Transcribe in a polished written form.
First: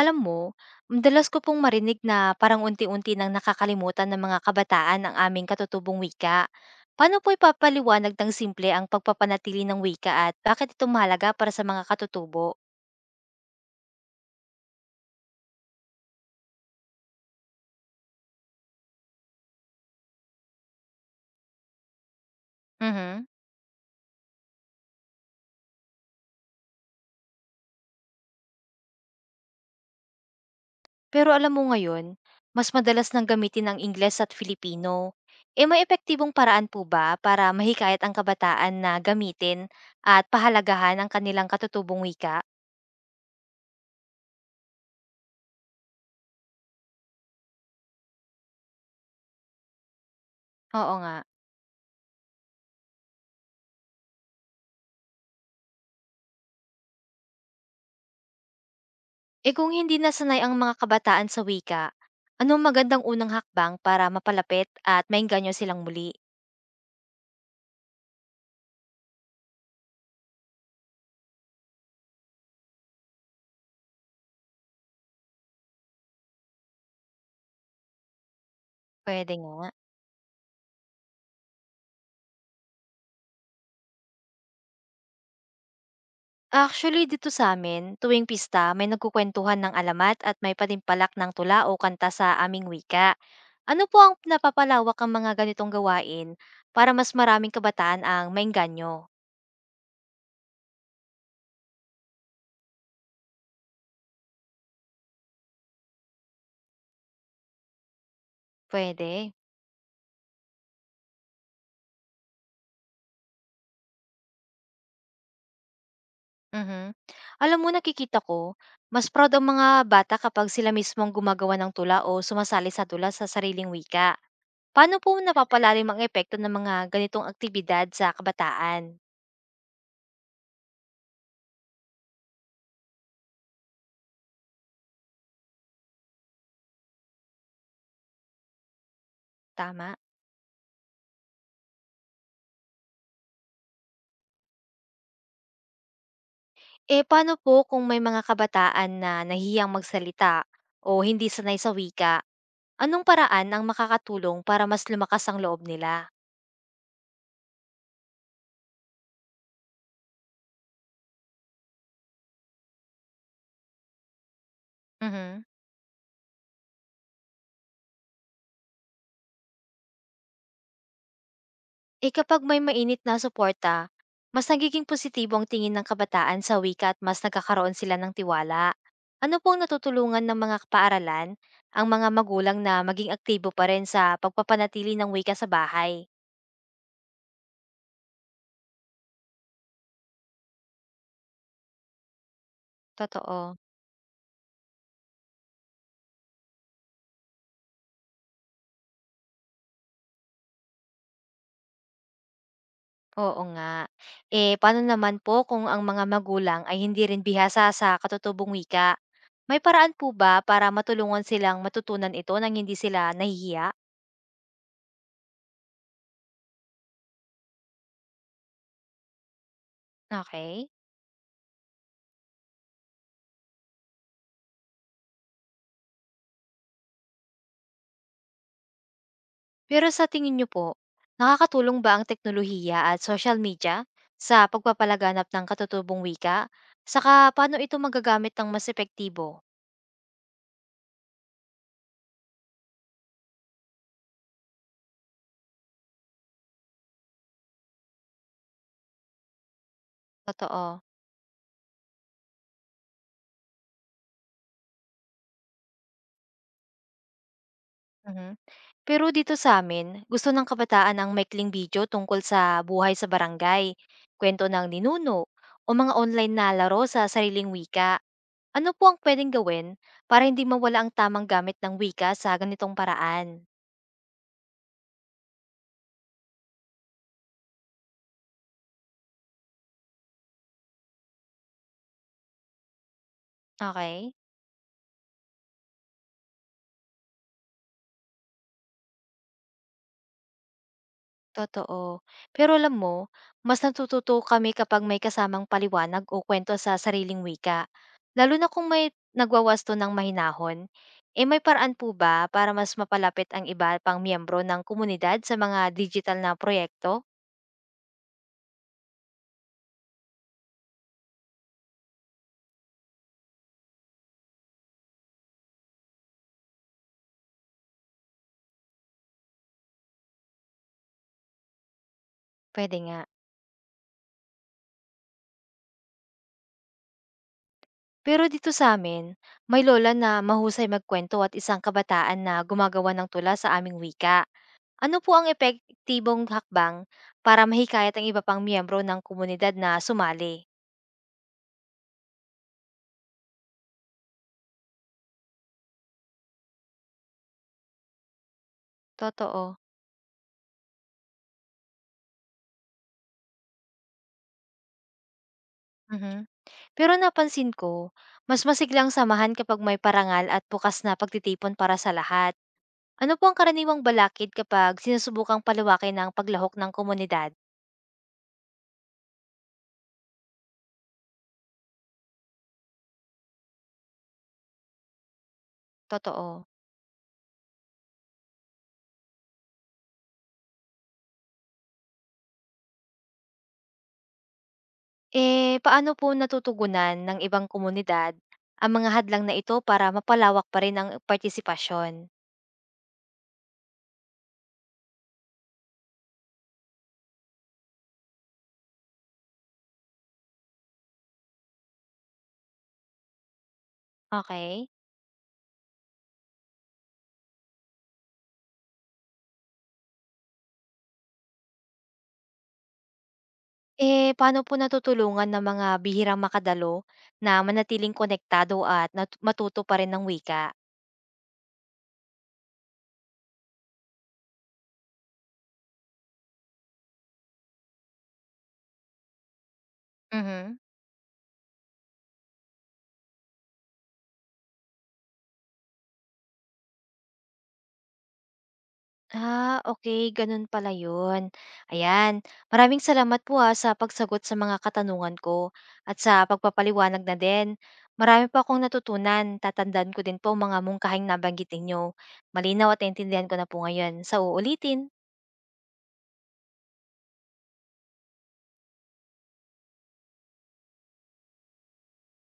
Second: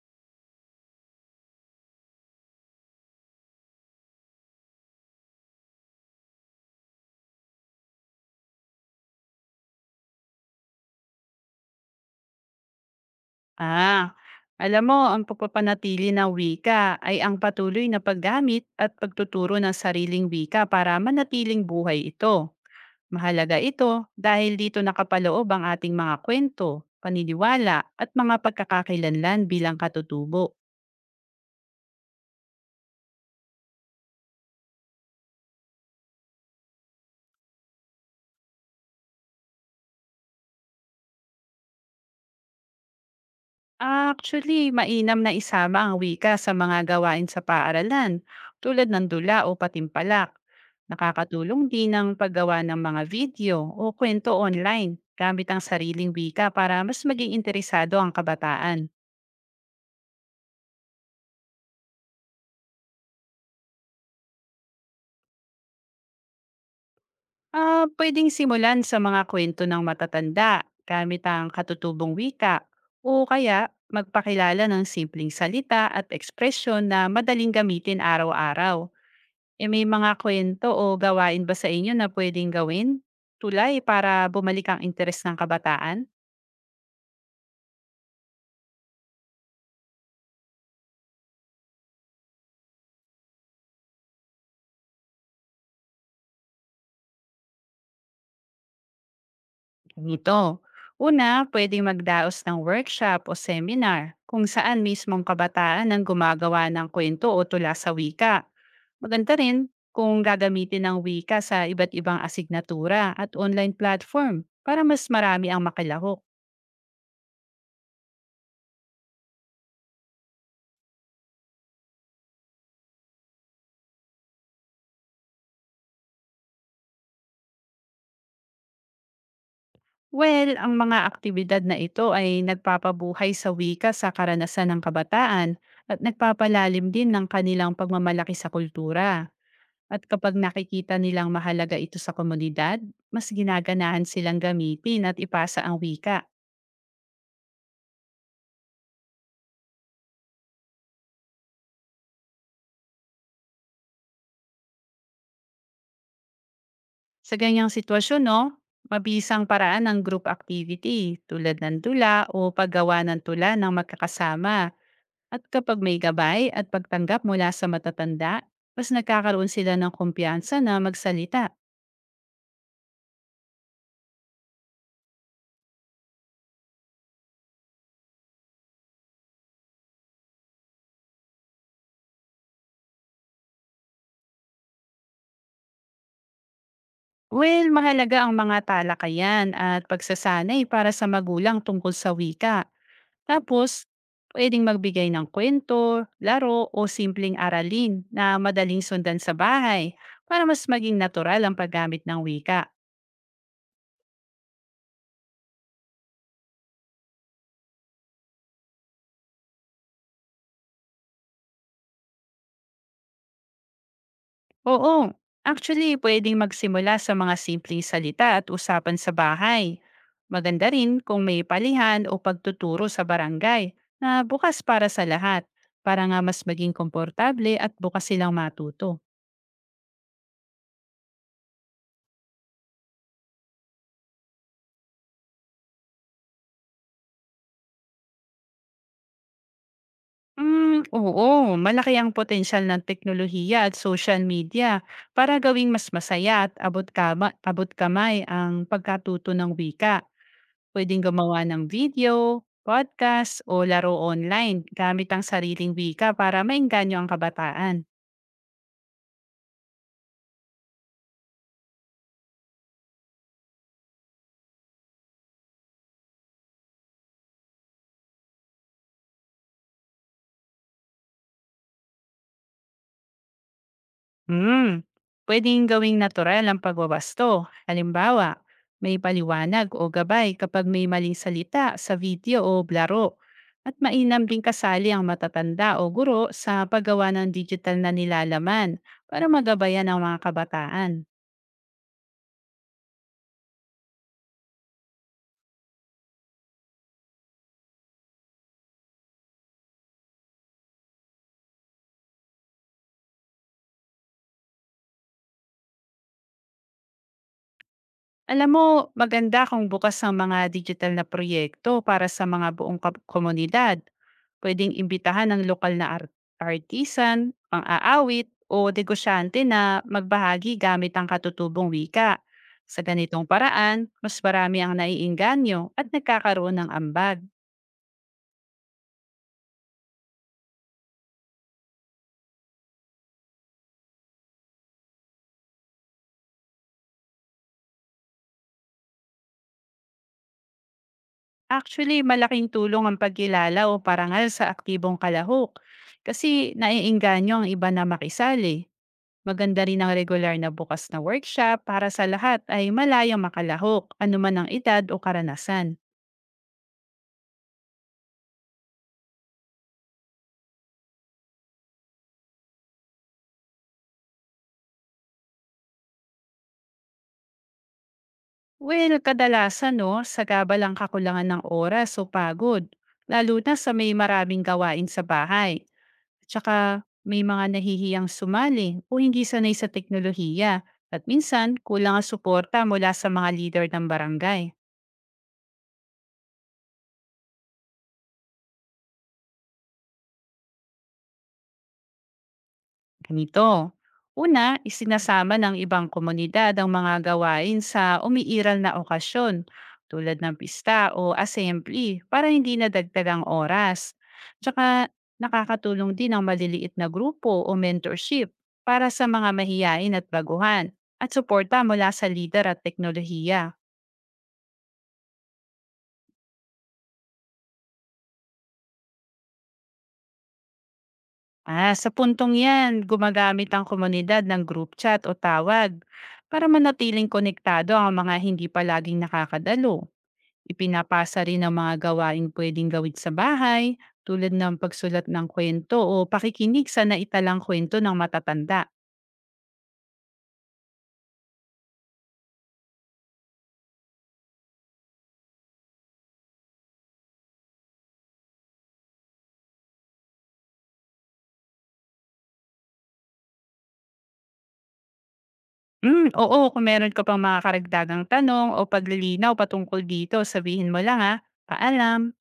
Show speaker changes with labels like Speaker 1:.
Speaker 1: Alam mo, madalas ko pong marinig na parang unti-unti nang nakakalimutan ng mga kabataan ang aming katutubong wika. Paano po ipapaliwanag ng simple ang pagpapanatili ng wika at bakit ito mahalaga para sa mga katutubo?
Speaker 2: Ah, alam mo, ang pagpapanatili ng wika ay ang patuloy na paggamit at pagtuturo ng sariling wika para manatiling buhay ito.
Speaker 1: Mhm.
Speaker 2: Mahalaga ito dahil dito nakapaloob ang ating mga kwento, paniniwala at mga pagkakakilanlan bilang katutubo.
Speaker 1: Pero alam mo ngayon, mas madalas nang gamitin ang Ingles at Filipino. E may epektibong paraan po ba para mahikayat ang kabataan na gamitin at pahalagahan ang kanilang katutubong wika?
Speaker 2: Actually, mainam na isama ang wika sa mga gawain sa paaralan, tulad ng dula o patimpalak.
Speaker 1: Oo nga.
Speaker 2: Nakakatulong din ang paggawa ng mga video o kwento online gamit ang sariling wika para mas maging interesado ang kabataan.
Speaker 1: Eh kung hindi nasanay ang mga kabataan sa wika, anong magandang unang hakbang para mapalapit at maengganyo silang muli?
Speaker 2: Pwedeng simulan sa mga kwento ng matatanda gamit ang katutubong wika o kaya magpakilala ng simpleng salita at ekspresyon na madaling gamitin araw-araw.
Speaker 1: Pwede
Speaker 2: Eh,
Speaker 1: nga.
Speaker 2: may mga kuwento o gawain ba sa inyo na puwedeng gawin, tulay para bumalik ang interes ng kabataan?
Speaker 1: Actually, dito sa amin, tuwing pista, may nagkukwentuhan ng alamat at may patimpalak ng tula o kanta sa aming wika. Ano po ang napapalawak ang mga ganitong gawain para mas maraming kabataan ang maengganyo?
Speaker 2: Ganito, una, puwedeng magdaos ng workshop o seminar kung saan mismong kabataan ang gumagawa ng kuwento o tula sa wika. Maganda
Speaker 1: Pwede.
Speaker 2: rin kung gagamitin ang wika sa iba't ibang asignatura at online platform para mas marami ang makilahok.
Speaker 1: Mhm. Alam mo, nakikita ko, mas proud ang mga bata kapag sila mismo ang gumagawa ng tula o sumasali sa tula sa sariling wika. Paano po napapalalim ang epekto ng mga ganitong aktibidad sa kabataan?
Speaker 2: Well, ang mga aktibidad na ito ay nagpapabuhay sa wika sa karanasan ng kabataan at nagpapalalim din ng kanilang pagmamalaki sa kultura.
Speaker 1: Tama.
Speaker 2: At kapag nakikita nilang mahalaga ito sa komunidad, mas ginaganahan silang gamitin at ipasa ang wika.
Speaker 1: Eh, paano po kung may mga kabataan na nahihiyang magsalita o hindi sanay sa wika? Anong paraan ang makakatulong para mas lumakas ang loob nila?
Speaker 2: Sa ganyang sitwasyon, no, mabisang paraan ng group activity tulad ng tula o paggawa ng tula ng magkakasama. At
Speaker 1: Mhm.
Speaker 2: kapag may gabay at pagtanggap mula sa matatanda, mas nagkakaroon sila ng kumpiyansa na magsalita.
Speaker 1: Eh, kapag may mainit na suporta, mas nagiging positibo ang tingin ng kabataan sa wika at mas nagkakaroon sila ng tiwala. Ano pong natutulungan ng mga paaralan ang mga magulang na maging aktibo pa rin sa pagpapanatili ng wika sa bahay?
Speaker 2: Well, mahalaga ang mga talakayan at pagsasanay para sa magulang tungkol sa wika.
Speaker 1: Totoo,
Speaker 2: Tapos, pwedeng magbigay ng kwento, laro o simpleng aralin na madaling sundan sa bahay para mas maging natural ang paggamit ng wika.
Speaker 1: oo nga. Eh, paano naman po kung ang mga magulang ay hindi rin bihasa sa katutubong wika? May paraan po ba para matulungan silang matutunan ito nang hindi sila nahihiya?
Speaker 2: Oo, actually pwedeng magsimula sa mga simpleng salita at usapan sa bahay.
Speaker 1: Okay.
Speaker 2: Maganda rin kung may palihan o pagtuturo sa barangay na bukas para sa lahat para nga mas maging komportable at bukas silang matuto.
Speaker 1: Pero sa tingin niyo po, nakakatulong ba ang teknolohiya at social media sa pagpapalaganap ng katutubong wika? Saka paano ito magagamit ng mas epektibo?
Speaker 2: Hmm, oo, malaki ang potensyal ng teknolohiya at social media para gawing mas masaya at abot kamay ang pagkatuto ng wika.
Speaker 1: Totoo.
Speaker 2: Pwedeng gumawa ng video, podcast o laro online gamit ang sariling wika para mainganyo ang kabataan.
Speaker 1: Mhm. Pero dito sa'min, gusto ng kabataan ang maikling video tungkol sa buhay sa barangay, kwento ng ninuno, o mga online na laro sa sariling wika. Ano po ang pwedeng gawin para hindi mawala ang tamang gamit ng wika sa ganitong paraan?
Speaker 2: Hmm, pwedeng gawing natural ang pagwawasto. Halimbawa, may paliwanag o gabay kapag may maling salita sa video o blaro. At
Speaker 1: Okay?
Speaker 2: mainam ding kasali ang matatanda o guro sa paggawa ng digital na nilalaman para magabayan ang mga kabataan.
Speaker 1: Totoo. Pero alam mo, mas natututo kami kapag may kasamang paliwanag o kwento sa sariling wika. Lalo na kung may nagwawasto ng mahinahon. E may paraan po ba para mas mapalapit ang iba pang miyembro ng komunidad sa mga digital na proyekto?
Speaker 2: Alam mo, maganda kung bukas ang mga digital na proyekto para sa mga buong komunidad. Pwedeng imbitahan ng lokal na artisan, pang-aawit, o negosyante na magbahagi gamit ang katutubong wika.
Speaker 1: Pwede
Speaker 2: Sa
Speaker 1: nga.
Speaker 2: ganitong paraan, mas marami ang naiinganyo at nagkakaroon ng ambag.
Speaker 1: Pero dito sa amin, may lola na mahusay magkwento at isang kabataan na gumagawa ng tula sa aming wika. Ano po ang epektibong hakbang para mahikayat ang iba pang miyembro ng komunidad na sumali?
Speaker 2: Actually, malaking tulong ang pagkilala o parangal sa aktibong kalahok kasi naiinganyo ang iba na makisali.
Speaker 1: Totoo.
Speaker 2: Maganda rin ang regular na bukas na workshop para sa lahat ay malayang makalahok, anuman ang edad o karanasan.
Speaker 1: Mhm. Pero napansin ko, mas masiglang samahan kapag may parangal at bukas na pagtitipon para sa lahat. Ano po ang karaniwang balakid kapag sinusubukang palawakin ng paglahok ng komunidad?
Speaker 2: Well, kadalasan no, sagabal ang kakulangan ng oras o pagod, lalo na sa may maraming gawain sa bahay.
Speaker 1: Totoo.
Speaker 2: Tsaka may mga nahihiyang sumali o hindi sanay sa teknolohiya at minsan kulang ang suporta mula sa mga leader ng barangay.
Speaker 1: Eh, paano po natutugunan ng ibang komunidad ang mga hadlang na ito para mapalawak pa rin ang partisipasyon?
Speaker 2: Ganito. Una, isinasama ng ibang komunidad ang mga gawain sa umiiral na okasyon tulad ng pista o assembly para hindi nadagdag ang oras.
Speaker 1: Okay.
Speaker 2: Tsaka nakakatulong din ang maliliit na grupo o mentorship para sa mga mahiyain at baguhan at suporta mula sa leader at teknolohiya.
Speaker 1: Eh, paano po natutulungan ng mga bihirang makadalo na manatiling konektado at matuto pa rin ng wika?
Speaker 2: Sa puntong yan, gumagamit ang komunidad ng group chat o tawag para manatiling konektado ang mga hindi palaging nakakadalo.
Speaker 1: Mhm.
Speaker 2: Ipinapasa rin ang mga gawaing puwedeng gawin sa bahay tulad ng pagsulat ng kwento o pakikinig sa naitalang kwento ng matatanda.
Speaker 1: Ah, okay gano'n pala 'yun. Ayan, maraming salamat po, sa pagsagot sa mga katanungan ko at sa pagpapaliwanag na din. Marami pa akong natutunan, tatandaan ko din po ang mga mungkahing nabanggit ninyo. Malinaw at naintindihan ko na po ngayon. Sa uulitin.
Speaker 2: Hmm, oo, kung meron ka pang mga karagdagang tanong o paglilinaw patungkol dito, sabihin mo lang, ah. Paalam.